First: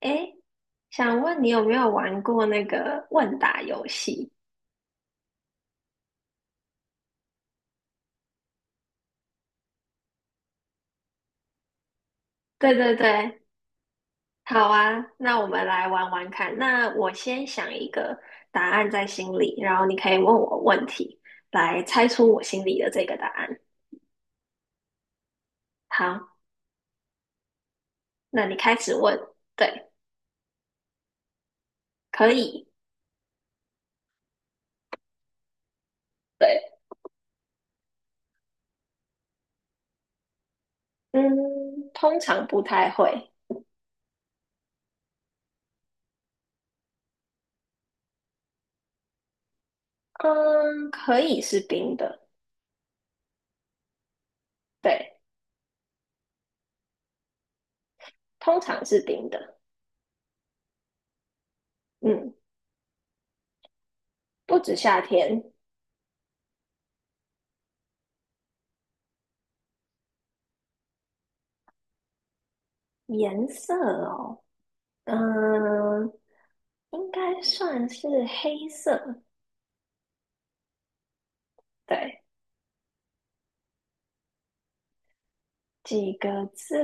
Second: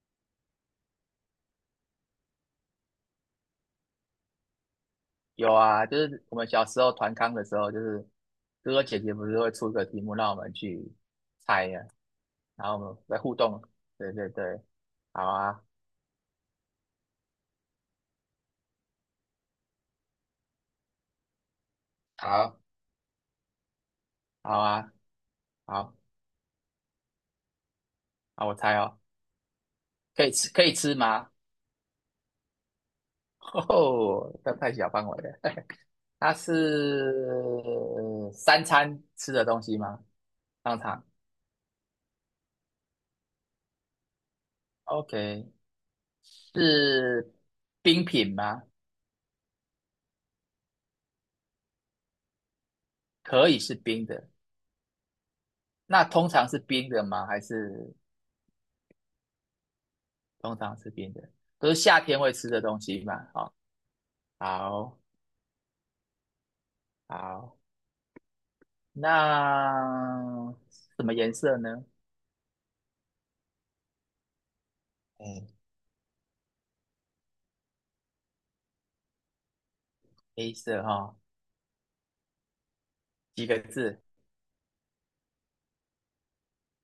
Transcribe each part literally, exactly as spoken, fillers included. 诶，想问你有没有玩过那个问答游戏？有啊，就是我们小时候团康的时候，就是哥哥姐姐不是会出一个题目让我们去猜呀、然对后我对们来互对，动。对对对，好啊，好那我啊，们来玩玩看。那我先想一个答案在心里，然后你可以问我问题，来猜出我好，心里的这个答案。好啊，好，好，那好，我你开猜始哦，问。对，可以吃，可以吃吗？可以。哦，这太小范围了。它对，是三餐吃的东西吗？当场嗯，通常不太会。，OK,是冰品吗？嗯，可以是冰的。可以是冰的，对，那通常是冰的吗？还是？通常是冰的。通常吃冰的，都是夏天会嗯，吃的东西嘛。好，不止好，夏天。好，那什么颜色呢？颜色哦，嗯，哎，应该算是黑色，黑色哈、对，几个字？几个字，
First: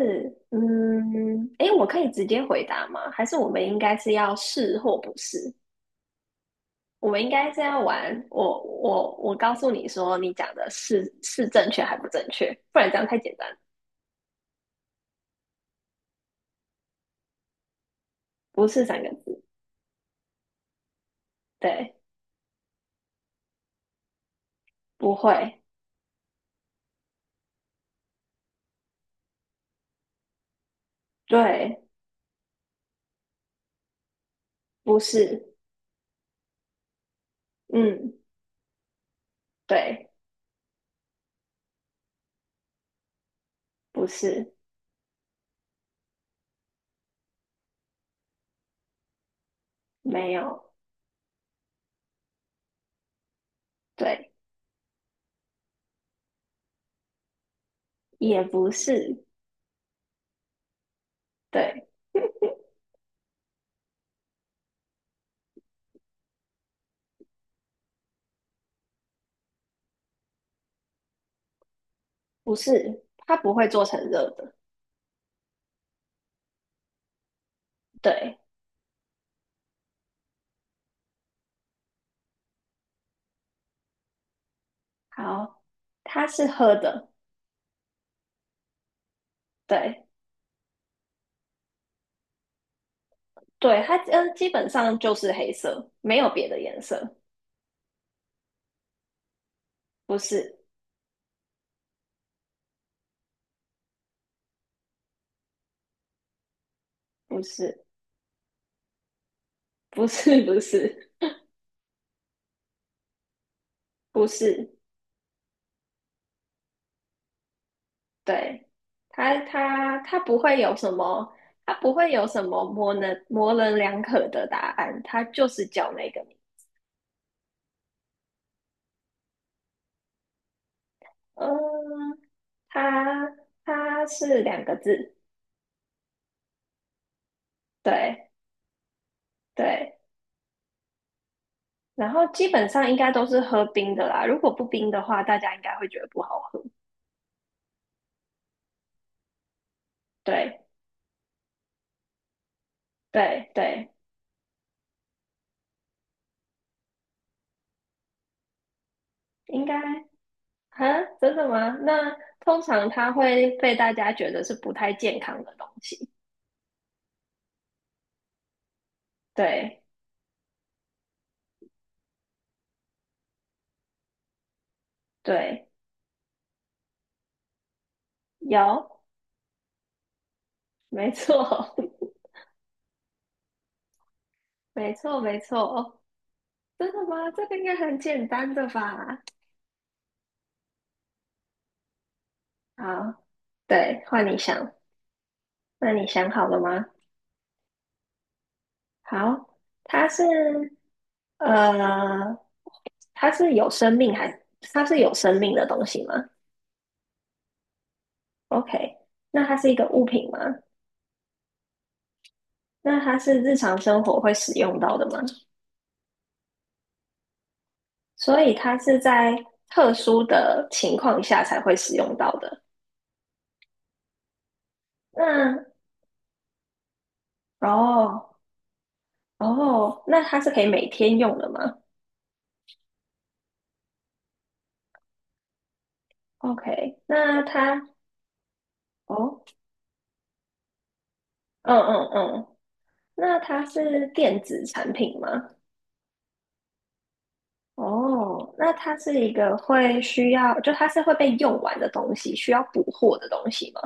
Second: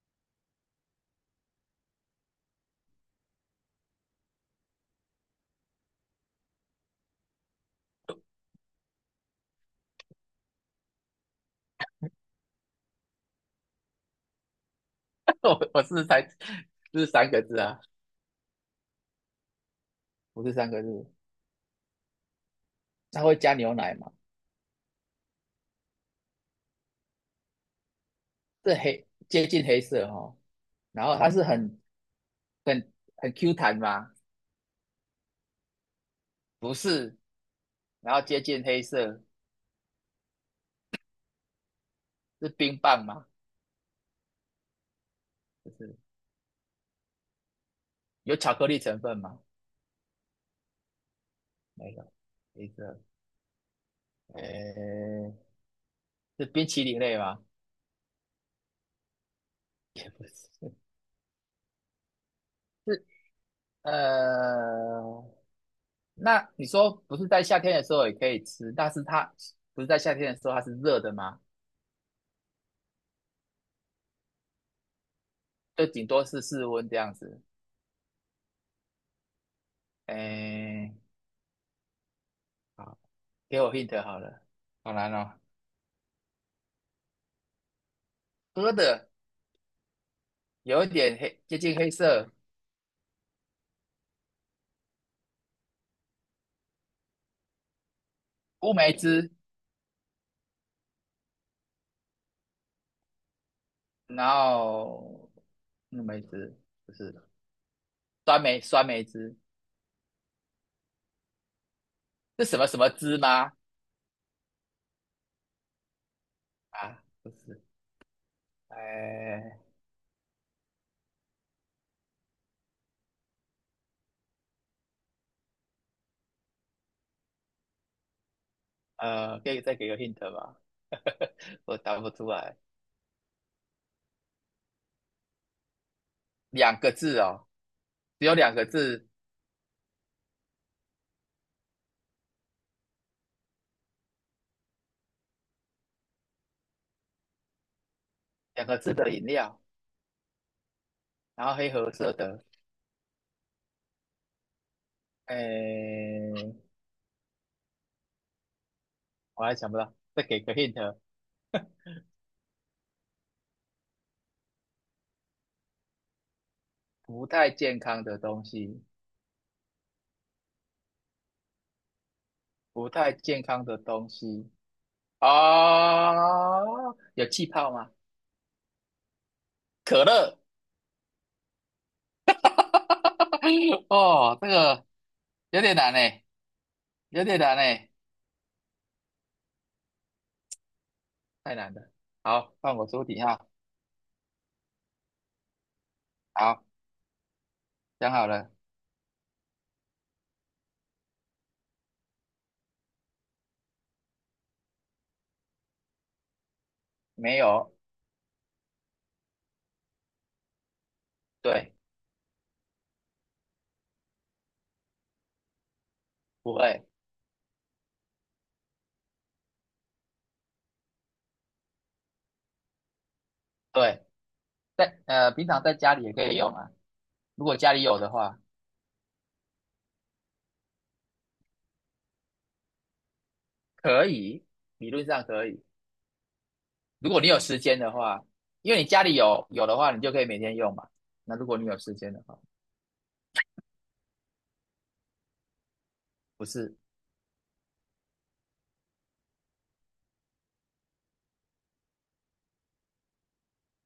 嗯，诶，我可以直接回答吗？还是我们应该是要是或不是？我们应该是要玩，我我我告诉你说，你讲的是是正确还不正确，不然这样太简单。我我是才是三个字啊，不是三个字，不是三个字。对，它会加牛奶嘛？不会，这黑接近黑色哈、然后它是很对，很很 Q 弹吗？不是，不是，嗯，然后接近黑色对，是冰棒吗？不是，不是，有巧克力成分吗？没有，没有，黑色，对，诶，是冰淇淋类吗？也不是，是对，呃，那你说不是在夏天的时候也可以吃，但是它不是在夏天的时候它是热的吗？不是，它不会做成热的，就顶多是室温这样子。对。哎，好，给我 hint 好了，好难哦。好，它是喝的，喝的对有一点黑，接近黑色，对，它嗯基本上就是黑色，没有别的颜色，乌梅汁，不是然后乌梅汁不是不是酸梅酸梅汁，不是 不是是什么什么汁吗？不是，啊，不是，对，它哎，它它不会有什么，它不会有什么模棱模棱两可的答案，它就是叫那个名呃，可以再给个 hint 吧，我答不嗯、出来。它它是两个字，两个字哦，只对有两个字，对，然后基本上应该都是喝冰的啦，如果不冰的话，大家应该会觉得不好喝，两个字的饮料，对。然后黑褐色的，对对哎，我还应想不该到，再给个 hint,啊，真的吗？那通常它会被大家觉得是不太健康的东西。不太健康的东西，对不太健康的东西对，哦，有气泡吗？有，可乐，没错，哦，这 个没错，没有点难错。诶，真的有吗？点这个难应该诶，很简单的吧？太难了。好，放好，我出底下。对，换你想。那你想好了好，吗？想好了好，它是呃，它是有生命还它是有生命的东西吗没有？？OK,那它是一个物品吗？对，那它是日常生活会使用到的吗？不会，所以它是在特殊的情况下才会使用到的。对，在呃，平常那在家里也可以用啊。如果家里有的哦话，哦，那它是可以每天用的吗可以，理论上可以。？OK,如果你有那时间它的话，因为你家里哦，有有的话，你就可以每天用嘛。那如果你有嗯时嗯间的话，嗯，那它是电子产品吗？不是，哦，那它是一个会需要，就它是会被用完的东西，需要补货的东西吗？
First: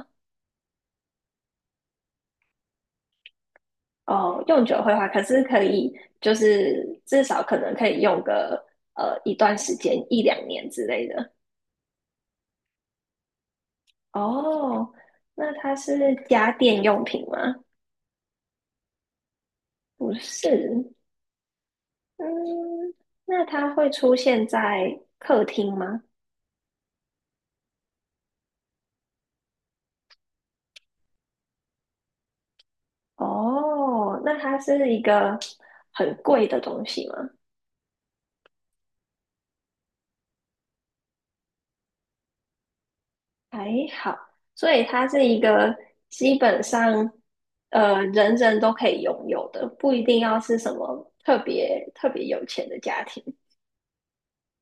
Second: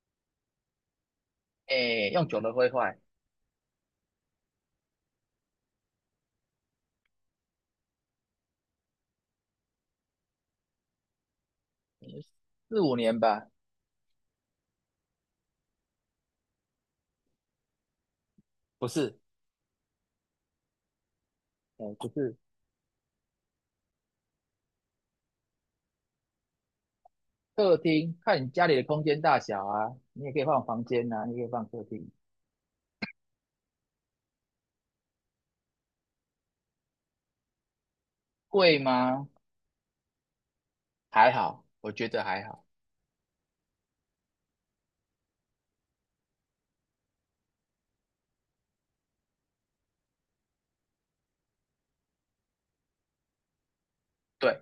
哎，用久了会坏，哦，用久会坏，可是可以，就是至少可能可以用个呃一段时间，一两年之类的。四五年吧，哦，那它是家电用品吗？不是，不是，哎，不是。嗯，那它会出现在客厅吗？客厅看你家里的空间大小啊，你也可以放房间啊，你也可以放客厅。哦，那它是一个很贵的东西吗？贵吗？还好，我觉得还好，还好，所以它是一个基本上呃人人都可以拥有的，不一定要是什么特别特别有钱的家庭。对，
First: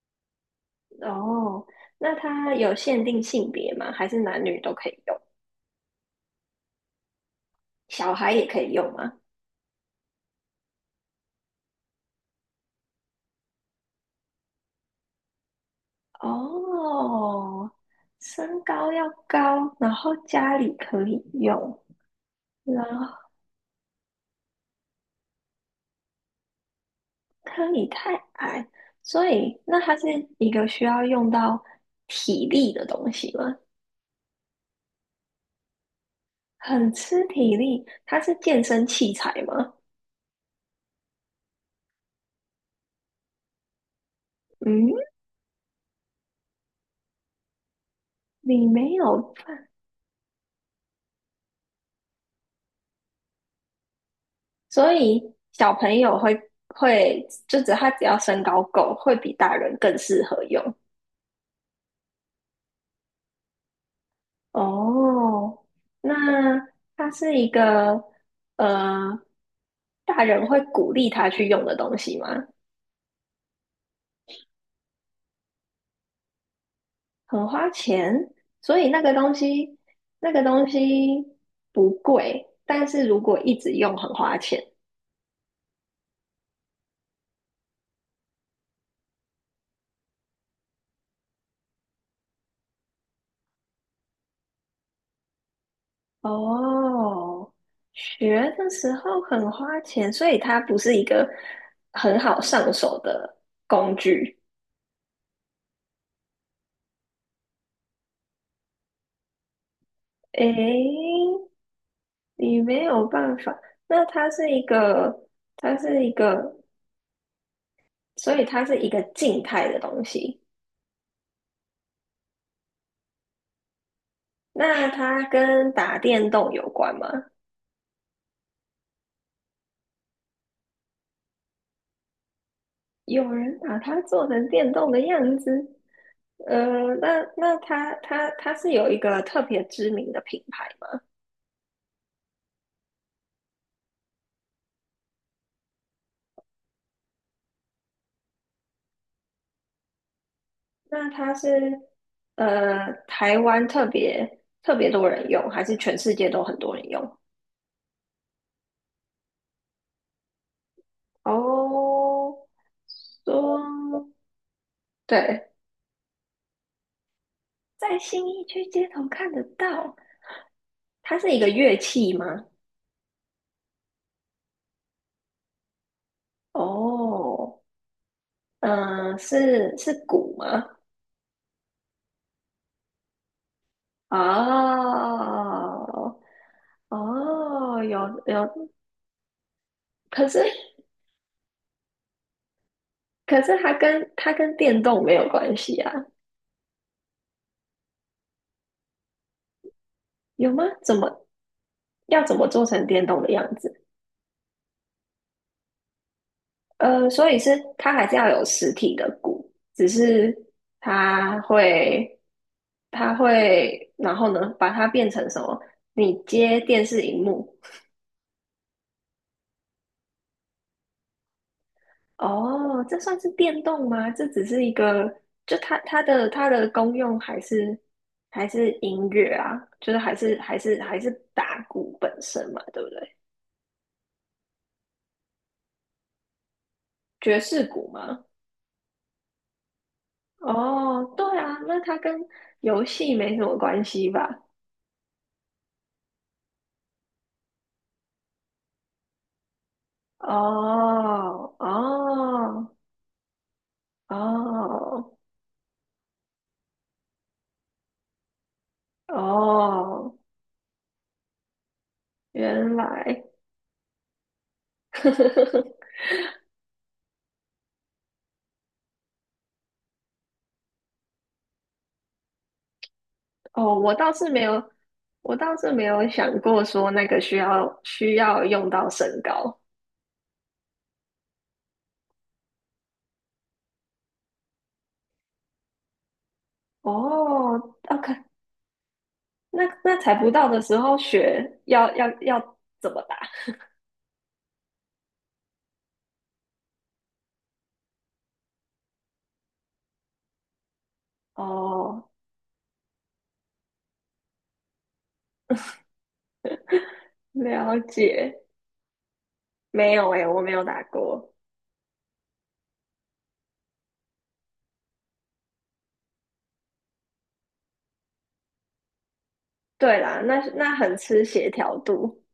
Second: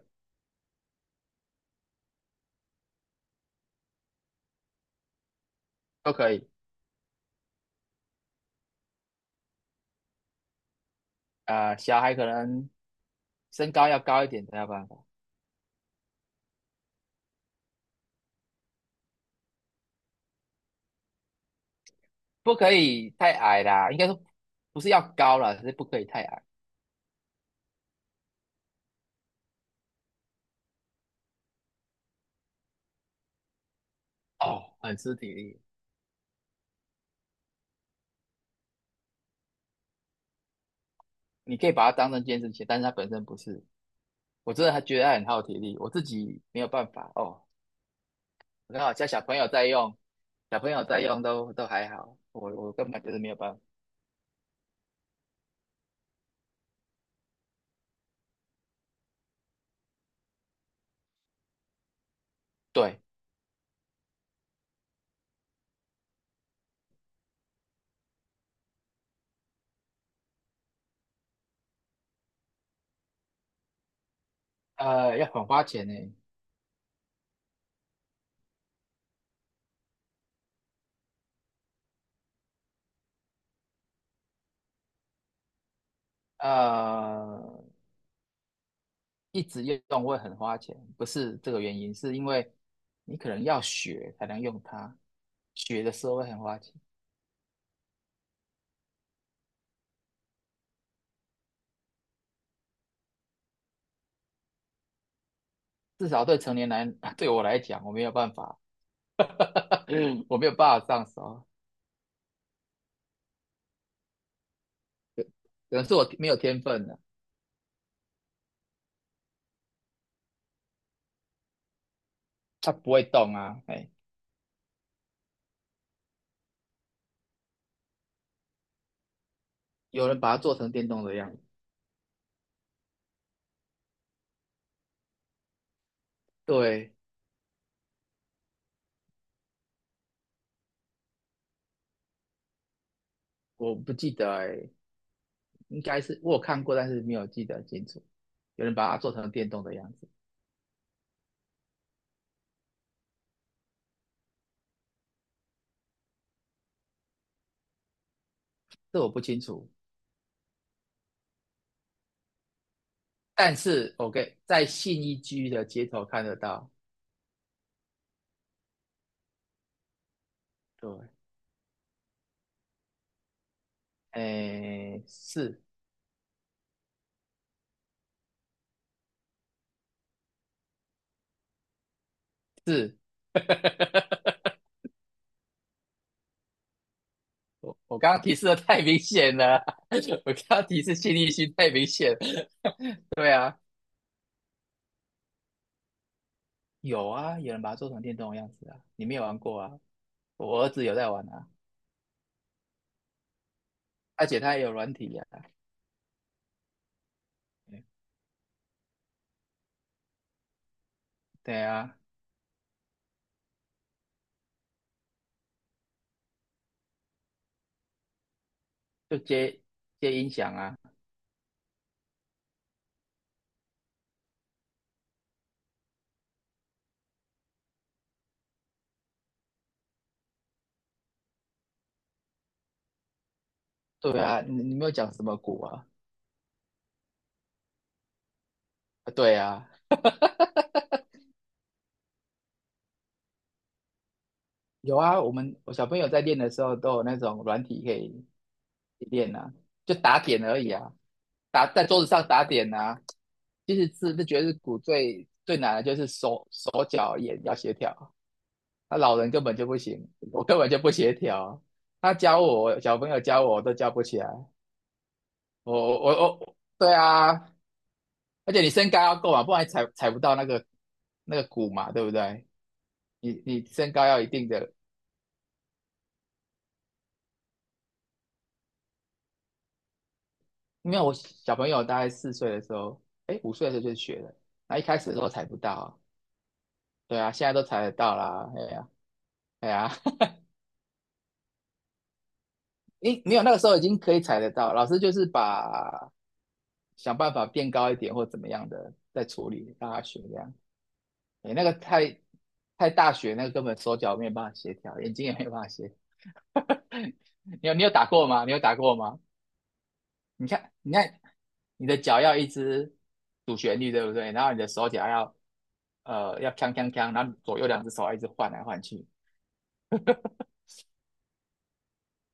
哦，那它有限定性别吗？还是男女都可以用？都可以。小孩也可以用吗？啊、小孩可能身高要高一点才有办法，哦，身高要高，然后家里可以用，不可然以后太矮啦，应该说不是要高啦，只是不可以太矮。可以太矮，所以那它是一个需要用到体力的东西吗？哦，很吃体力，很吃体力，它是健身器材吗？你可以把它当成健身鞋，但是它本身不是。我真的还嗯，觉得它很耗体力，我自己没有办法哦。你然没好家小有，朋友在用，小朋友在用都都还好，我我根本就是没有办法。所以小朋友会会，就只他只要身高够，会比大人更适合用。对，哦，那它是一个呃大人会鼓励他去用的东西吗？呃，要很花钱呢，很花钱，所以那个东西，那个东西不贵，但是如果一直用很花钱。呃，一直用会很花钱，不是这个原因，是因为你可能要学才能用它，学的时候会很花钱，哦，学的时候很花钱，所以它不是一个很好上手的工具。至少对成年男，对我来讲，我没有办法，我没有办法上诶，手。你没有办法，那它是一个，它可能是是我一没有个，天分的，啊所以它是一个静态的东西。它不会动啊。哎，那它跟打电动有关吗？有人把它做成电动的样子，有人把它做成电动的样子，对，呃，那那它它它是有一个特别知名的品牌吗？我不记得哎，欸应该是我有看过，但是没有记得清楚。有人把它做成电动的样子，那它是呃台湾特别特别多人用，还是全世界都很多人用？这我不清楚。哦，但是 说 OK,在信义区对，的街头看得到，在新义区街头看得到，对，它是一个乐器吗？哎，是哦，嗯、呃是是鼓吗？是，哦我哦，我有刚刚提示的有太明显了，可我是刚刚提示信义区太明显了，对可是啊，它跟它跟电动没有关系啊，有啊，有人把它做成电动的样子啊，你没有玩过啊？有我吗？儿子有怎在么玩啊，要怎么做成电动的样子？而且他也有软体呀、啊，呃，所以是它还是要有实体的鼓，只是它对啊，会它会，然后呢，把它变成什么？你接电视荧幕。就接接音响啊，哦，这算是电动吗？这只是一个，就它它的它的功用还是还是音乐啊，就是还是还是还是打鼓本身嘛，对不对？对啊，你你没有讲什么鼓啊？爵士鼓吗？啊对啊，哦，对啊，那它跟游戏没什么关系吧？有啊，我们我小朋友在练的时候都有那种软体可以练啊，就打点而已啊，哦打在桌子上打哦点啊。其实是是觉得是鼓哦最最难的就是手手脚眼要协调，那老人根本就不行，哦，我根本就不协调，他教原我小朋友来教我我都教不起来，我我我，对啊，而且你身高要够嘛，不然踩踩不到那个那个鼓嘛，对不对？你你哦，身我高倒要一是没定有，的，我倒是没有想过说那个需要需要用到身高。因为我小朋友大概四岁的时候，哎，五岁的时候就学了，那一开始的时候踩不到啊对啊，现在哦都踩得，OK,到啦，哎呀、那哎呀、那踩 不到的时候学要要要怎么打？你没有那个时候已经可以踩得到，老师就是把想办法变高一点或怎么样的再处理让他学这样，哎，那个哦，太太大学那个根本手脚没有办法协调，眼睛也没有办法协调，你有了你有打过解，吗？你有打过吗？没有诶，我你没有看，打你看，过。你的脚要一直主旋律，对不对？然后你的手脚要呃要锵锵锵，然后左右两只手要一直换来换去，对啦，那那很吃协调度。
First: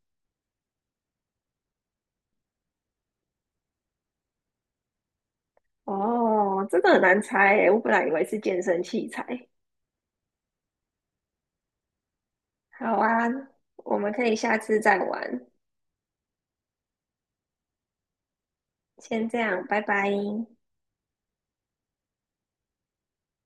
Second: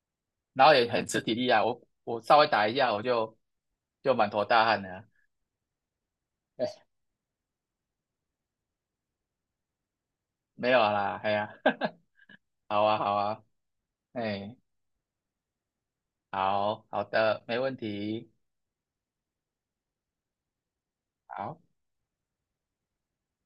然后也很吃体力啊。我我稍微打一下，我就就满头大汗了。哦，这哎，个很难猜诶，我本来以为是健身器材。没有啦，哎呀，好好啊，好啊，啊，我们可以哎，下次再玩，好好的，没问题，先这样，拜拜。好。